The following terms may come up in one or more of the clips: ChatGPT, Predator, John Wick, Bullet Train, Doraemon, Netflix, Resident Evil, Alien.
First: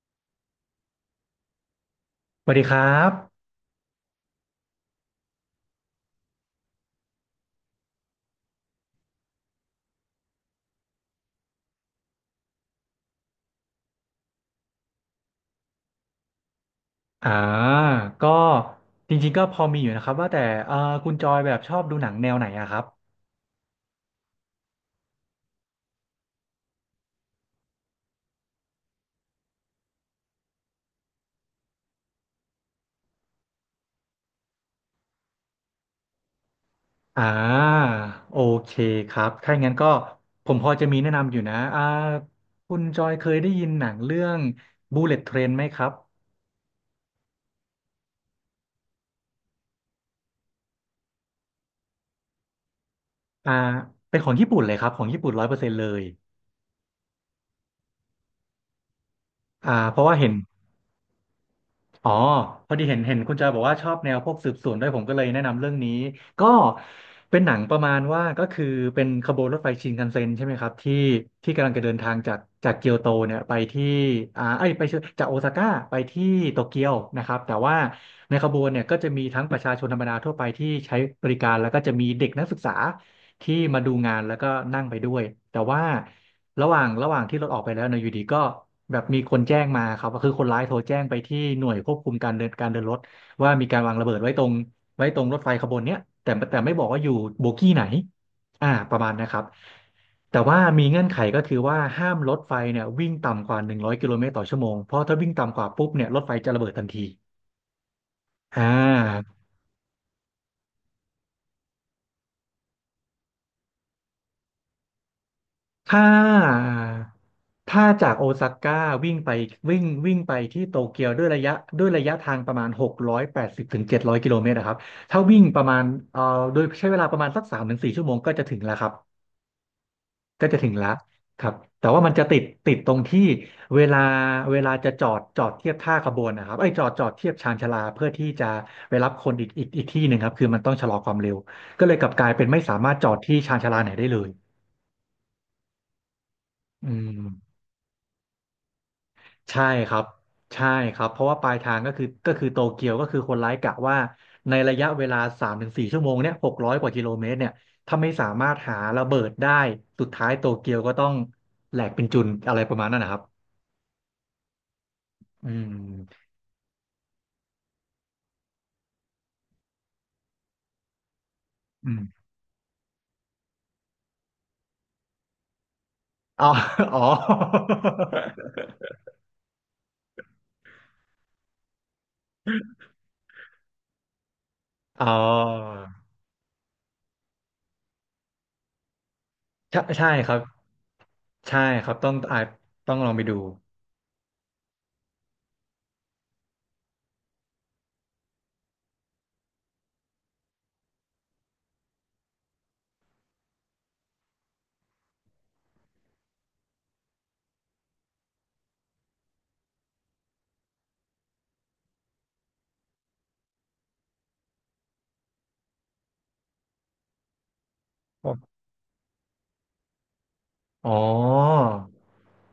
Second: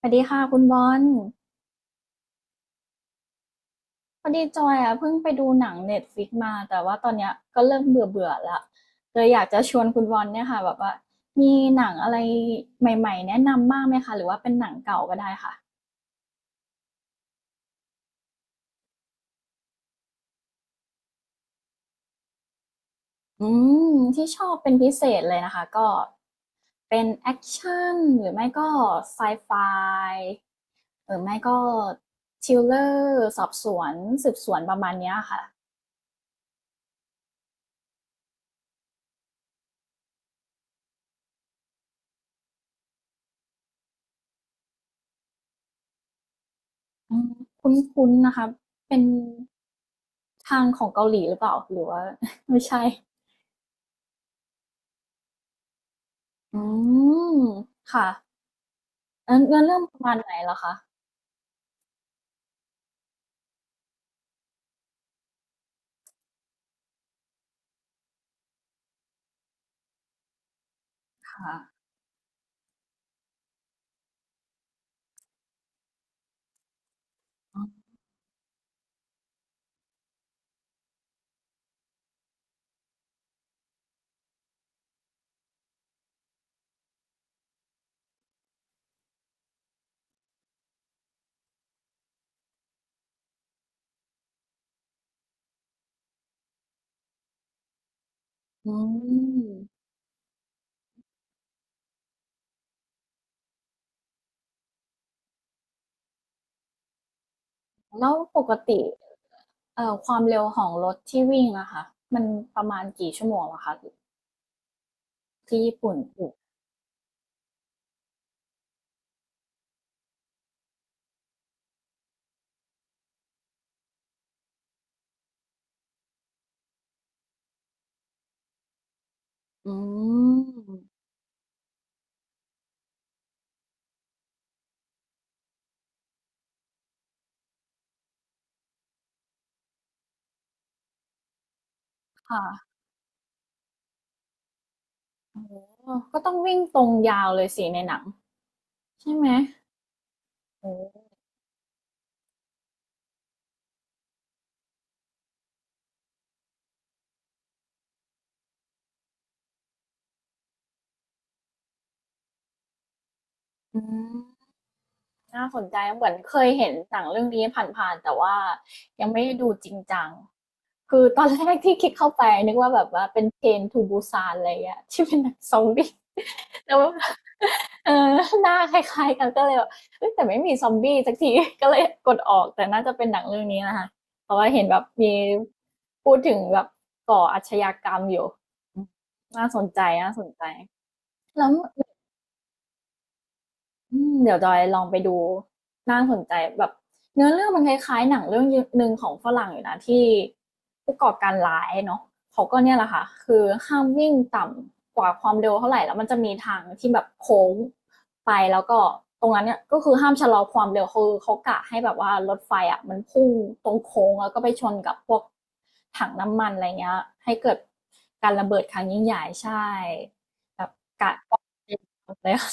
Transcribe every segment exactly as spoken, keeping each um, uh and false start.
สวัสดีค่ะคุณบอลสวัสดีครับพอดีจอยอ่ะเพิ่งไปดูหนังเน็ตฟลิกมาแต่ว่าตอนเนี้ยก็เริ่มเบื่อเบื่อละเลยอยากจะชวนคุณบอลเนี่ยค่ะแบบว่ามีหนังอะไรใหม่ๆแนะนำบ้างไหมคะหรือว่าเป็นหนังเก่าก็ได้ค่ะอ่าก็จริงๆ ก็พอมีอยู่นะครับว่าแต่เอ่อคุณจอยแบบชอบดูหนังแนวไหนอะครับอืมที่ชอบเป็นพิเศษเลยนะคะก็เป็นแอคชั่นหรือไม่ก็ไซไฟหรือไม่ก็ทริลเลอร์สอบสวนสืบสวนประมาณเนี้ยค่ะ อ่าโอเคครับถ้าอย่างนั้นก็ผมพอจะมีแนะนำอยู่นะอ่าคุณจอยเคยได้ยินหนังเรื่อง Bullet Train ไหมครับอืมคุ้นๆนะคะเป็นทางของเกาหลีหรือเปล่าหรือว่า ไม่ใช่ อ่าเป็นของญี่ปุ่นเลยครับของญี่ปุ่นร้อยเปอร์เซ็นต์เลยอืม ค่ะเอ่อเนื้อเรื่อ่าองปเพระราะมาว่าณเห็ไหนน เหรอคะ อ๋อพอดีเห็นเห็นคุณจอยบอกว่าชอบแนวพวกสืบสวนด้วยผมก็เลยแนะนำเรื่องนี้ก็เป็นหนังประมาณว่าก็คือเป็นขบวนรถไฟชินคันเซ็นใช่ไหมครับที่ที่ค่ะ กำลังจะเดินทางจากจากเกียวโตเนี่ยไปที่อ่าไอ้ยไปเชิญจากโอซาก้าไปที่โตเกียวนะครับแต่อว่าในขบวนเนี่ยก็จะมีทั้งประชาชนธรรมดาทั่วไปที่ใช้บริการแล้วก็จะมีเด็กนักศึกษาที่มาดูงานแล้วก็นั่งไปด้วยแต่ว่า ระหว่างระหว่างที่รถออกไปแล้วเนยอยู่ดีก็แบบมีคนแจ้งมาครับก็คือคนร้ายโทรแจ้งไปที่หน่วยควบคุมการเดินการเดินรถว่ามีการวางระเบิดไว้ตรงไว้ตรงรถไฟขบวนเนี้ยแต่แต่ไม่บอกว่าอยู่โบกี้ไหนือ่าประมาณนะครับม แต่ว่ามีเงื่อนไขก็คือว่าห้ามรถไฟเนี่ยวิ่งต่ำกว่าหนึ่งร้อยกิโลเมตรต่อชั่วโมงเพราะถ้าวิ่งต่ำกว่าปุ๊บเนี่ยรถไฟจะระเบิดทันทีแล้วปกอ่ติา เอ่อความเร็วของรถที่วิ่งอะค่ะมันประมาณกี่ชั่วโมงเหรอะคะที่ญี่ปุ่น ถ้าอือถ้าจากโอซาก้าวิ่งไปวิ่งวิ่งไปที่โตเกียวด้วยระยะด้วยระยะทางประมาณหกร้อยแปดสิบถึงเจ็ดร้อยกิโลเมตรนะครับถ้าวิ่งประมาณเอ่อโดยใช้เวลาประมาณสักสามถึงสี่ชั่วโมงก็จะถึงแล้วครับอืก็จะถึงแล้วมครับแต่ว่ามันจะติดติดตรงที่เวลาเวลาจะจอดจอดเทียบท่าขบวนนะครับไอ้ยจอดจอดเทียบชานชาลาเพื่อที่จะไปรับคนอีกอีกอีกที่หนึ่งครับคือมันต้องชะลอความเร็วก็เลยกลับกลายค่ะเป็นไม่สามารถจอดที่ชานชาลาไหนได้เลยออก็ต้องวิ่งตรอืงยาวเลยม สิในหนังใช่ไหมใช่ครับโอใช่ค้รับเพราะว่าปลายทางก็คือก็คือโตเกียวก็คือคนร้ายกะว่าในระยะเวลาสามถึงสี่ชั่วโมงเนี่ยหกร้อยกว่ากิโลเมตรเนี่ยถ้าไม่สามารถหาระเบิดได้สุดท้ายโตเกียวก็ต้องแหลกเป็นจุนอะไรประมาณนั้นนะครับอืม น่าอืสนใจเหมือนมเคยเห็นหนังเรื่องนี้ผ่านๆแต่ว่ายังไม่ได้ดูจริงจังคือตอนแรกที่คลิอืกเข้าไปมนึกว่าแบบว่าเป็นเทรนทูบูซานอะไรอะที่เป็นหนังซอมบี้ อ๋อแต่ว่าอ๋อเออหน้าคล้ายๆกันก็เลยแบบเอยแต่ไม่มีซอมบี้สักที ก็เลยกดออกแต่น่าจะเป็นหนังเรื่องนี้นะคะเพราะว่าเห็นแบบอ๋มีอพูดถึงแบบก่ออาชญากรรมอยู่น่าสนใจใช่ใช่น่าสนครับใจแล้ว ใช่ครับต้องอ่าต้องลองไปดูอืมเดี๋ยวจอยลองไปดูน่าสนใจแบบเนื้อเรื่องมันคล้ายๆหนังเรื่องหนึ่งของฝรั่งอยู่นะที่ผู้ก่อการร้ายเนาะเขาก็เนี่ยแหละค่ะคือห้ามวิ่งต่ำกว่าความเร็วเท่าไหร่แล้วมันจะมีทางที่แบบโค้งไปแล้วก็ตรงนั้นเนี่ยก็คือห้ามชะลอความเร็วคือเขากะให้แบบว่ารถไฟอ่ะมันพุ่งตรงโค้งแล้วก็ไปชนกับพวกถังน้ำมันอะไรเงี้ยให้เกิดการระเบิดครั้งยิ่งใหญ่ใช่แบบอ๋อกะ ป้องกันเลยค่ะ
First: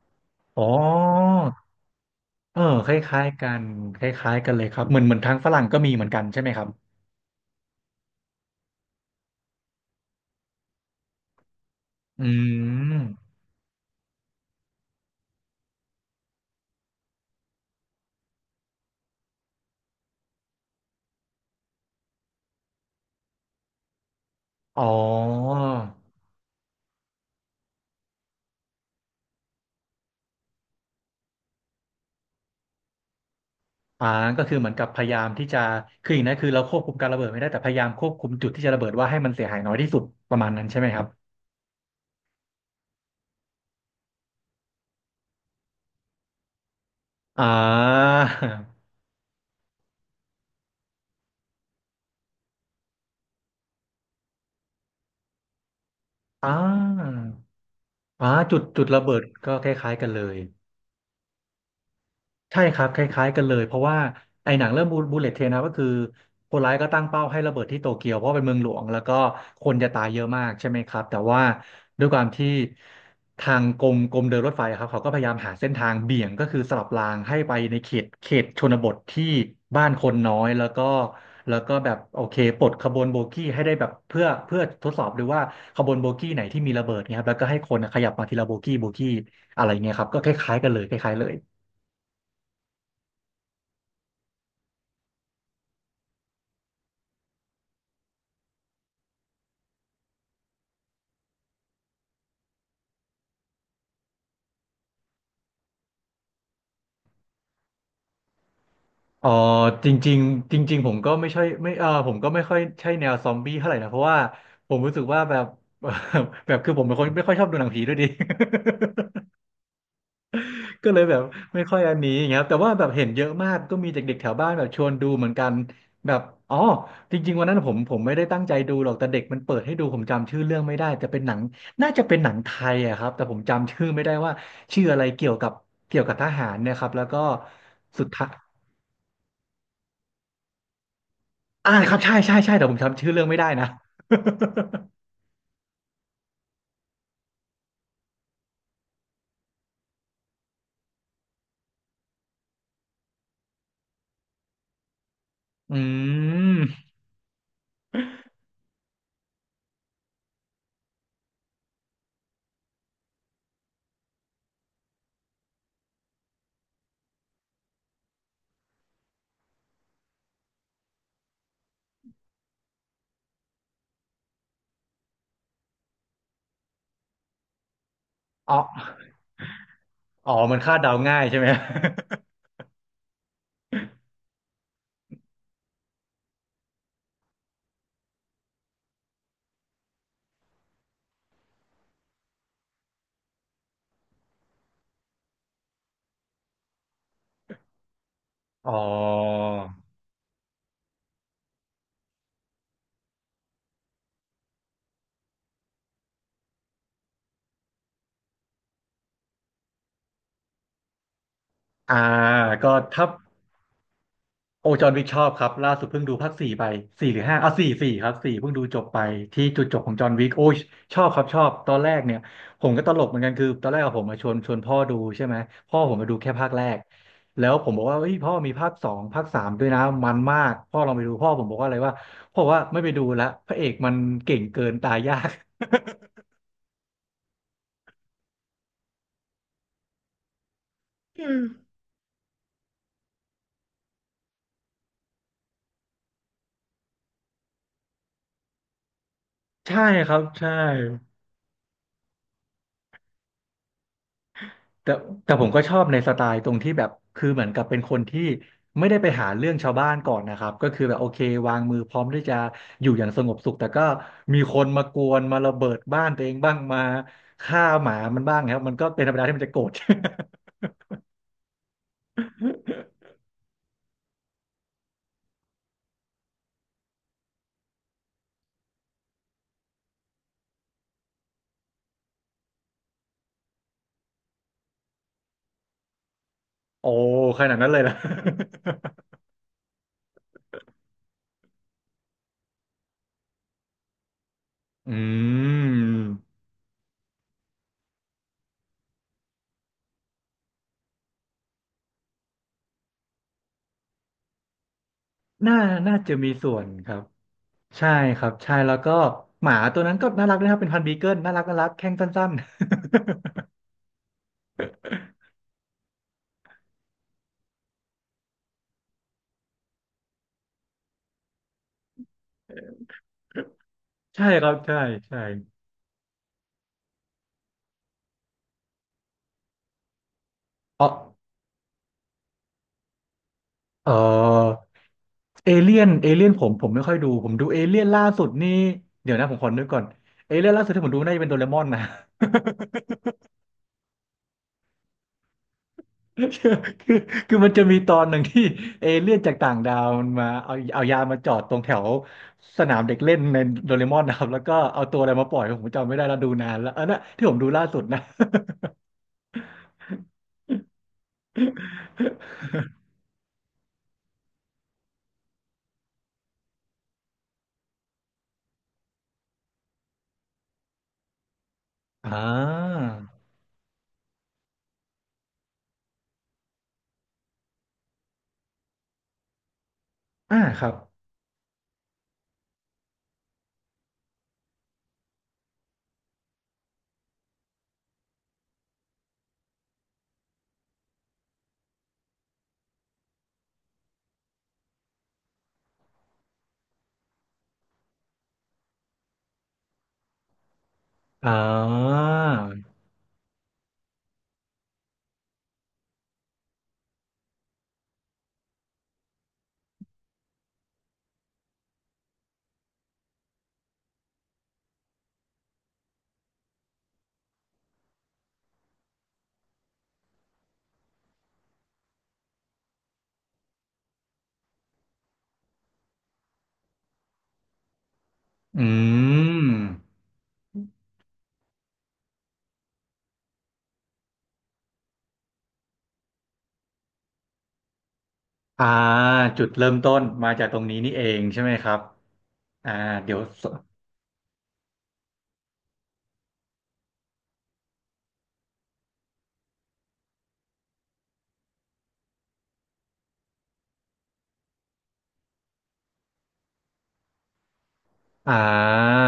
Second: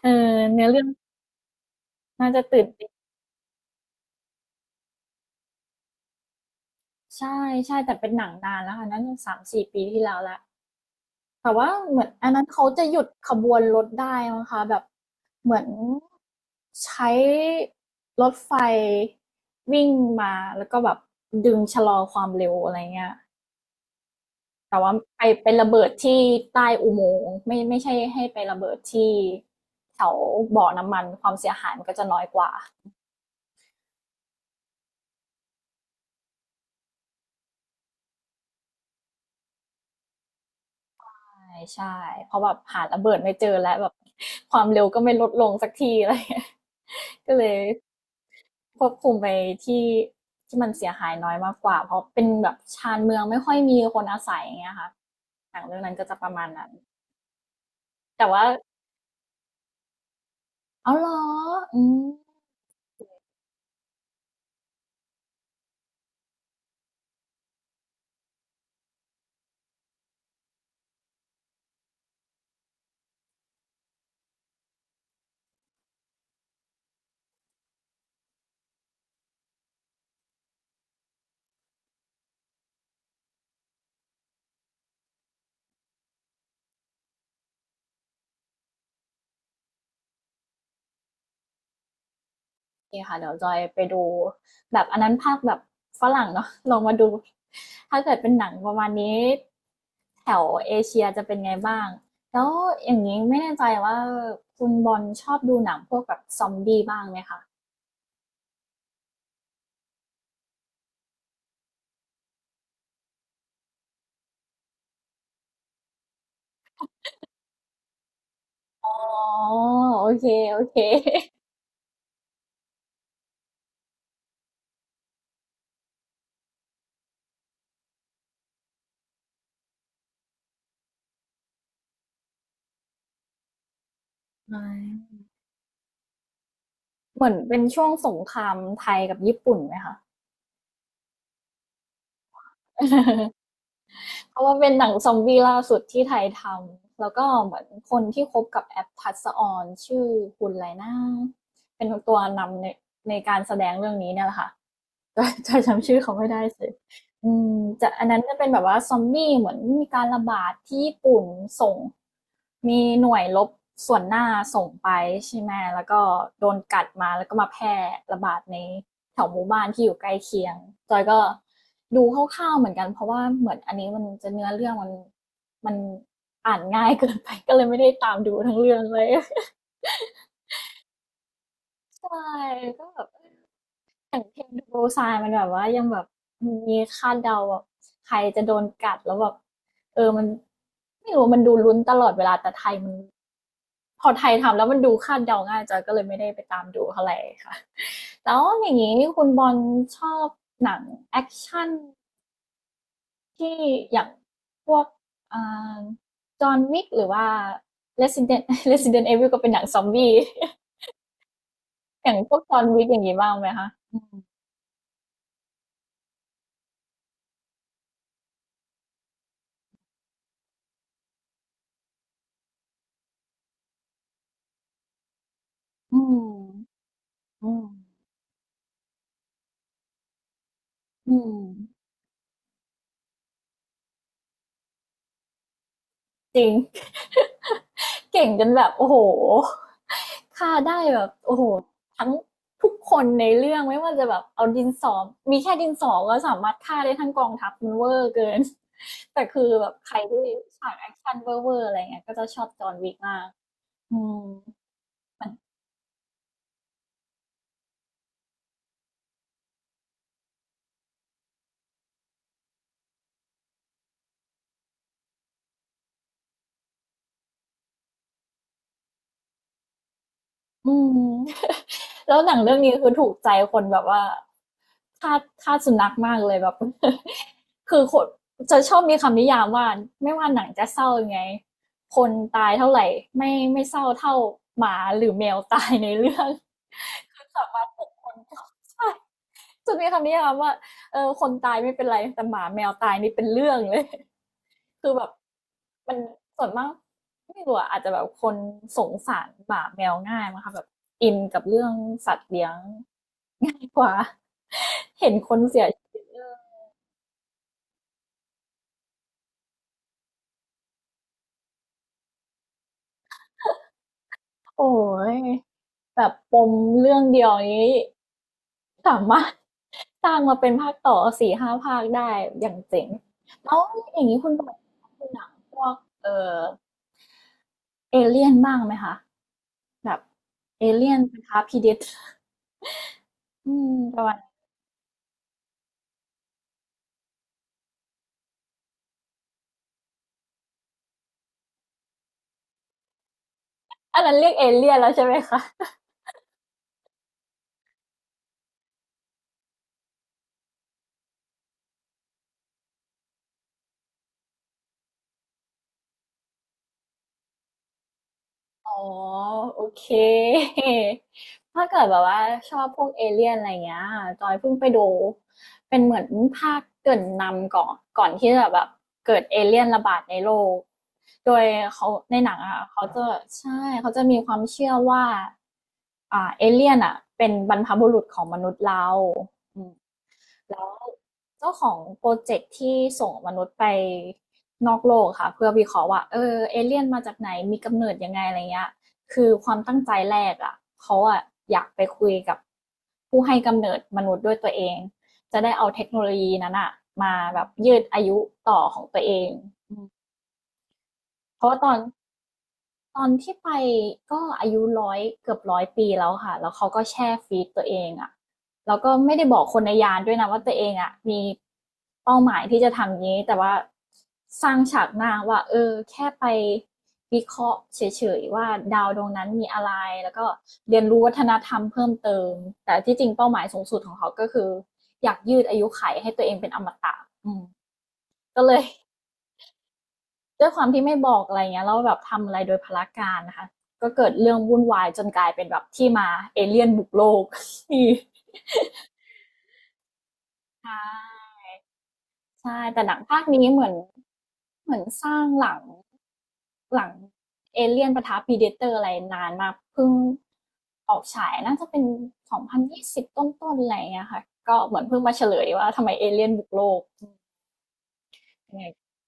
เอออ๋เนื้ออ เรื่องน่าจะเออตื่นเต้คนล้ายๆกันคล้ายๆกันเลยครับเหมือนเหมือนทางฝรั่งก็มีเหมือนกันใช่ไหมครับใช่ใช่แต่เป็นหนังนานแล้วค่ะน่าจะสามสี่ปีที่แล้วและแต่ว่าเหมือนอือันนั้นเขาจะหยุดขมบวนรถได้มั้งคะแบบเหมือนใช้รถไฟวิ่งมาแล้วก็แบบดึงชะลอความเร็วอะไรเงี้ยแต่อ๋อว่าไปไประเบิดที่ใต้อุโมงค์ไม่ไม่ใช่ให้ไประเบิดที่แถวบ่อน้ำมันความเสียหายมันก็จะน้อยกว่าอ่าก็คือเหมือนกับพยายามที่จะคืออย่างนั้นคือเราควบคุมการระเบิดไม่ได้แต่พยายามควบคุมจุดที่จะระเบิดว่าให้มันเสียหายน้อยที่สุดประมาณนั้นใช่ไหมครับ่ใช่ เพราะแบบหาระเบิดไม่เจอแล้วแบบความเร็วก็ไม่ลดลงสักทีอะไรเงี้ย ก็เลอ่ยาควบคุมไปที่ที่มันเสียหายน้อยมากกว่าเพราะเป็นแบบชานเมืองไม่ค่อยมีคนอาศัยอย่างเงี้ยค่ะหนังเรื่องนั้นก็จะประมาณอ่านั้น แต่อ่าว่าจุดจุดระเบิดก็คล้ายๆกันเลย เอาวเหรออืม ใช่ครับคล้ายๆกันเลยเพราะว่าไอ้หนังเรื่องบูเลตเทรนนะก็คือคนร้ายก็ตั้งเป้าให้ระเบิดที่โตเกียวเพราะเป็นเมืองหลวงแล้วก็คนจะตายเยอะมากใช่ไหมครับแต่ว่าด้วยความที่ทางกรมกรมเดินรถไฟครับเขาก็พยายามหาเส้นทางเบี่ยงก็คือสลับรางให้ไปในเขตเขตชนบทที่บ้านคนน้อยแล้วก็แล้วก็แบบโอเคปลดขบวนโบกี้ให้ได้แบบเพื่อเพื่อทดสอบดูว่าขบวนโบกี้ไหนที่มีระเบิดเนี่ยครับแล้วก็ให้คนขยับมาทีละโบกี้โบกี้อะไรเงี้ยครับก็คล้ายๆกันเลยคล้ายๆเลย เคค่ะเดี๋ยวจอยไปดูแบบอันนั้นภาคแบบฝรั่งเนาะ ลองมาดูถ้าเกิดเป็นหนังประมาณนี้แถวเอเชียจะเป็นไงบ้างแล้วอย่างนี้ไม่แน่ใจว่าคุณบอลชอบดูหนังพวกแบบซอมบี้บ้างไหมคะเออจริงๆจริงๆผมก็ไม่ใช่ไม่เออผมก็ไม่ค่อยใช่แนวซอมบี้เท่าไหร่นะเพราะว่าผมรู้สึกว่าแบบ แบบคือผมเป็นคนไม่ค่อยชอบดูหนังผีด้วยดิ อ๋อ โอเคโอเคก็เลยแบบไม่ค่อยอันนี้อย่างเงี้ยครับแต่ว่าแบบเห็นเยอะมากก็มีเด็กๆแถวบ้านแบบชวนดูเหมือนกันแบบอ๋อจริงๆวันนั้นผมผมไม่ได้ตั้งใจดูหรอกแต่เด็กมันเปิดให้ดูผมจำชื่อเรื่องไม่ได้แต่เป็นหนังน่าจะเป็นหนังไทยอะครับแต่ผมจำชื่อไม่ได้ว่าเชื่ออะไรหเกี่ยวกับเกี่ยวกับทหารเนะครับแล้วก็มือนเป็นช่วงสุสดงท้าย ครามไทยกับญี่ปุ่นไหมคะ อ่าครับใช่ใช่ใช่แต่ผมจำชื่อเรื่องไม่ได้ นะ เพราะว่าเป็นหนังซ อมบี้ล่าสุดที่ไทยทำ แล้วก็เหมือนคนที่คบกับแอปทัศออนชื่อคุณไรนาเป็นตัวนำในในการแสดงเรื่องนี้เนี่ยแหละค่ะ จำจำอืจำชื่อเขาไม่ได้สิมอืมจะอันนั้นจะเป็นแบบว่าซอมบี้เหมือนมีการระบาดที่ญี่ปุ่นส่งมีหน่วยรบส่วนหน้าส่งไปใช่ไหมแล้วก็โดนกัดมาแล้วก็มาแพร่ระบาดในแถวหมู่บ้านที่อยู่ใกล้เคียงจอยก็ดูคร่าวๆเหมือนกันเพราะว่าเหมือนอันนี้มันจะเนื้อเรื่องมันมันอ่านง่ายเกินไป ก็เลยไม่ได้ตามดูทั้อ๋งเรื่องเลอย อ๋อ มันคาดเดาง่ายใช่ไหม ใช่ก็แบบ อย่างเพลงดูโซายมันแบบว่ายังแบบมีคาดเดาแบบใครจะโดนกัดแล้วแบบเออมันไม่รู้มันดูลุ้นตลอดเวลาแต่ไทยมันพอไทยทำแล้วมันดูคาดเดาง่ายจอยก็เลยไม่ได้ไปตามดูเท่าไหร่ค่ะแล้วอ อ๋ย่างอ นี้คุณบอลชอบหนังแอคชั่นที่อย่างพวกอ่าจอห์นวิกหรือว่า Resident เรสซิเดนต์ อีวิล ก็เป็นหนังซอมบี้ อ่า อย่างพวกจอห์นก็วิกอย่างถ้า นี้บ้างไหมคะโอจอร์นวิกชอบครับล่าสุดเพิ่งดูภาคสี่ไปสี่หรือห้าอ่ะสี่สี่ครับสี่เพิ่งดูจบไปที่จุดจบของจอห์นวิกโอ้ยชอบครับชอบตอนแรกเนี่ยผมก็ตลกเหมือนกันคือตอนแรกอะผมมาชวนชวนพ่อดูใช่ไหมพ่อผมมาดูแค่ภาคแรกอืแล้วมอืมผมบอกว่าเฮ้ยพ่อมีภาคสองภาคสามด้วยนะมันมากพ่อลองไปดูอืพ่อม ผมบอกว่าอะไรว่าพ่อบอกว่าไม่ไปดูละพระเอกมันเก่งเกินตายยาก จริง เก่งจนแบบโอ้โหฆ่าได้แบบโอ้โหทั้งทุกคนในเรื่องไม่ว่าจะแบบเอาดินสอมีแค่ดินสอก็สามารถฆ่าได้ทั้งกองทัพมันเวอร์เกิน แต่คือแบบใช่ใครครับที่ใช่ ฉากแอคชั่นเวอร์ๆอะไรเงี้ยก็จะชอบจอห์นวิกมากอืมแต่แต่ผมก็ชอบในสไตล์ตรงที่แบบคือเหมือนกับเป็นคนที่ไม่ได้ไปหาเรื่องชาวบ้านก่อนนะครับก็คือแบบโอเควางมือพร้อมที่จะอยู่อย่างสงบสุขแต่ก็มีคนมากวนมาระเบิดบ้านตัวเองบ้างมาฆ่าหมามันบ้างครับมันก็เป็นธรรมดาที่มันจะโกรธ อืม แล้วหนังเรื่องนี้คือถูกใจคนแบบว่าทาสทาสสุนัขมากเลยแบบ คือคนจะชอบมีคำนิยามว่าไม่ว่าหนังจะเศร้ายังไงคนตายเท่าไหร่ไม่ไม่เศร้าเท่าหมาหรือแมวตายในเรื่อง โอ้ คือขสานาดมารถนั้นเลปยลุกล่ะ คน ใช่จะมีคำนิยามว่าเออคนตายไม่เป็นไรแต่หมาแมวตายนี่เป็นเรื่องเลย คือือแบบม มัน ส่วนมากไม่รู้อะอาจจะแบบคนสงสารหมาแมวง่ายมั้งคะแบบอินกับเรื่องสัตว์เลี้ยงง่ายกว่า เห็นคนน่าเสียชีน่าวิจะตมีส่วนครับใช่ครับใช่แล้วก็หมาตัวนั้นก็น่ารักนะครับเป็นพันธุ์บีเกิลน่ารักน่ารักแข้งสั้นโอ้ยแบบปมเรื่องเดียวนี้สามารถสร้างมาเป็นภาคต่อสี่ห้าภาคได้อย่างเจ๋งแล้วๆ อย่าง นี้ใช่คุณบคอรัยบใช่ดูหใช่นังพวกเออเอเลี่ยนบ้างไหมคะแบบเออ๋อ เลี่ยนนะคะพีเดตอืมเประมาณออเอเลี่ยนเอเลี่ยนผมผมไม่ค่อยดูผมดูเอเลี่ยนล่าสุดนี่เดี๋ยวนะผมขอนึกก่อนเอเลี่ยนล่าสุดที่ผมดูน่าจะเป็นโดเรมอนนะ อันนั้นเรียกเอเลี่ยนแล้วใช่ไหมคะ คือคือคือมันจะมีตอนหนึ่งที่เอเลี่ยนจากต่างดาวมันมาเอาเอายามาจอดตรงแถวสนามเด็กเล่นในโดเรมอนนะครับแล้วก็เอาตัวอะไรมาปล่อยผมจำไม่ได้แล้วดูนานแล้วอันนั้นที่ผมดูล่าสุดนะ อ๋อโอเค ถ้าเกิดแบบว่าชอบพวกเอเลี่ยนอะไรเงี้ยจอยเพิ่งไปดูเป็นเหมือนภาคเกริ่นนำก่อนก่อนที่จะแบบเกิดเอเลี่ยนระบาดในโลกโดยเขาอ่ในหนังอะค่ะเขาจะาใช่เขาจะมีความเชื่อว่าอ่าเอเลี่ยนอ่ะเป็นบรรพบุรุษของมนุษย์เราอืม อ่าคแล้วรับเจ้าของโปรเจกต์ที่ส่งมนุษย์ไปนอกโลกค่ะเพื่อวิเคราะห์ว่าเออเอเลี่ยนมาจากไหนมีกำเนิดยังไงอะไรเงี้ยคือความตั้งใจแรกอ่ะเขาอ่ะอยากไปคุยกับผู้ให้กำเนิดมนุษย์ด้วยตัวเองจะได้เอาเทคโนโลยีนั้นอ่ะมาแบบยืดอายุต่อของตัวเองอ่เพราะว่าตอน าตอนที่ไปก็อายุหนึ่งร้อยเกือบหนึ่งร้อยปีแล้วค่ะแล้วเขาก็แช่ฟีดตัวเองอะแล้วก็ไม่ได้บอกคนในยานด้วยนะว่าตัวเองอะมีเป้าหมายที่จะทำนี้แต่ว่าสร้างฉากหน้าว่าเออแค่ไปวิเคราะห์เฉยๆว่าดาวดวงนั้นมีอะไรแล้วก็เรียนรู้วัฒนธรรมเพิ่มเติมแต่ที่จริงเป้าหมายสูงสุดของเขาก็คืออยากยืดอายุไขให้ตัวเองเป็นอมตะอืมก็เลย อืม ด้วยความที่ไม่บอกอะไรเงี้ยแล้วแบบทำอะไรโดยพลการนะคะก็เกิดเรื่องวุ่นวายจนกลายเป็นแบบที่มาเอเลี่ยนบุกโลก นี่อ่าจุดเริ่มต้นมาจากตรงนี้นี่เองใช่ไหมครับใช่อ่าแต่หนังเดี๋ยภาวคสนี้เหมือนเหมือนสร้างหลังหลังเอเลี่ยนปะทะพีเดเตอร์อะไรนานมากเพิ่งออกฉายน่าจะเป็นสองพันยี่สิบต้นๆอะไรเงี้ยค่ะก็เหมือนเพิ่งมาเฉลยว่าทำไมเอเลี่ยนบุกโลกอ่ยังไง า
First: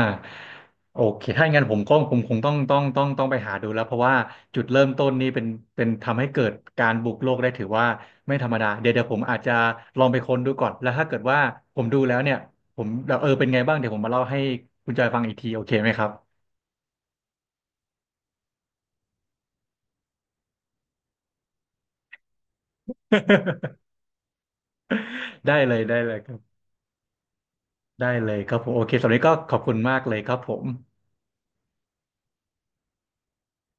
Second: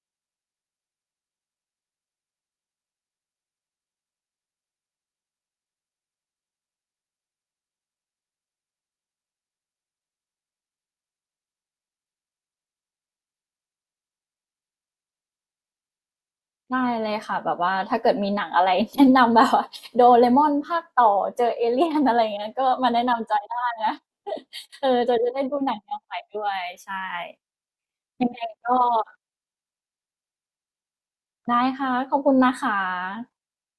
โอเคถ้าอย่างนั้นผมก็ผมคงต้องต้องต้องต้องไปหาดูแล้วเพราะว่าจุดเริ่มต้นนี่เป็นเป็นทำให้เกิดการบุกโลกได้ถือว่าไม่ธรรมดาเดี๋ยวเดี๋ยวผมอาจจะลองไปค้นดูก่อนแล้วถ้าเกิดว่าผมดูแล้วเนี่ยผมเออเป็นไงบ้างเดี๋ยวผมมาเล่าให้คุณจอยฟังอีกทีโอเคไหมครับ ได้เลยค่ะแบบว่าถ้าเกิดมีหนังอะไร แนะนำแบบว่า ดี โอ อาร์ เอ อี ภาคต่อเจอเอเลี่ยนอะไรอย่างเงี้ยก็มาแนะนำจอยได้นะ เออจอยจะได้ ได้ดูหนัเลงยแนได้วใหเลม่ยครัด้วบยใช่ได้เลยครับผมก็โอเคสำหรับวันนี้ก็ขอบคุณมากเลยครับผมได้ค่ะขอบคุณนะคะ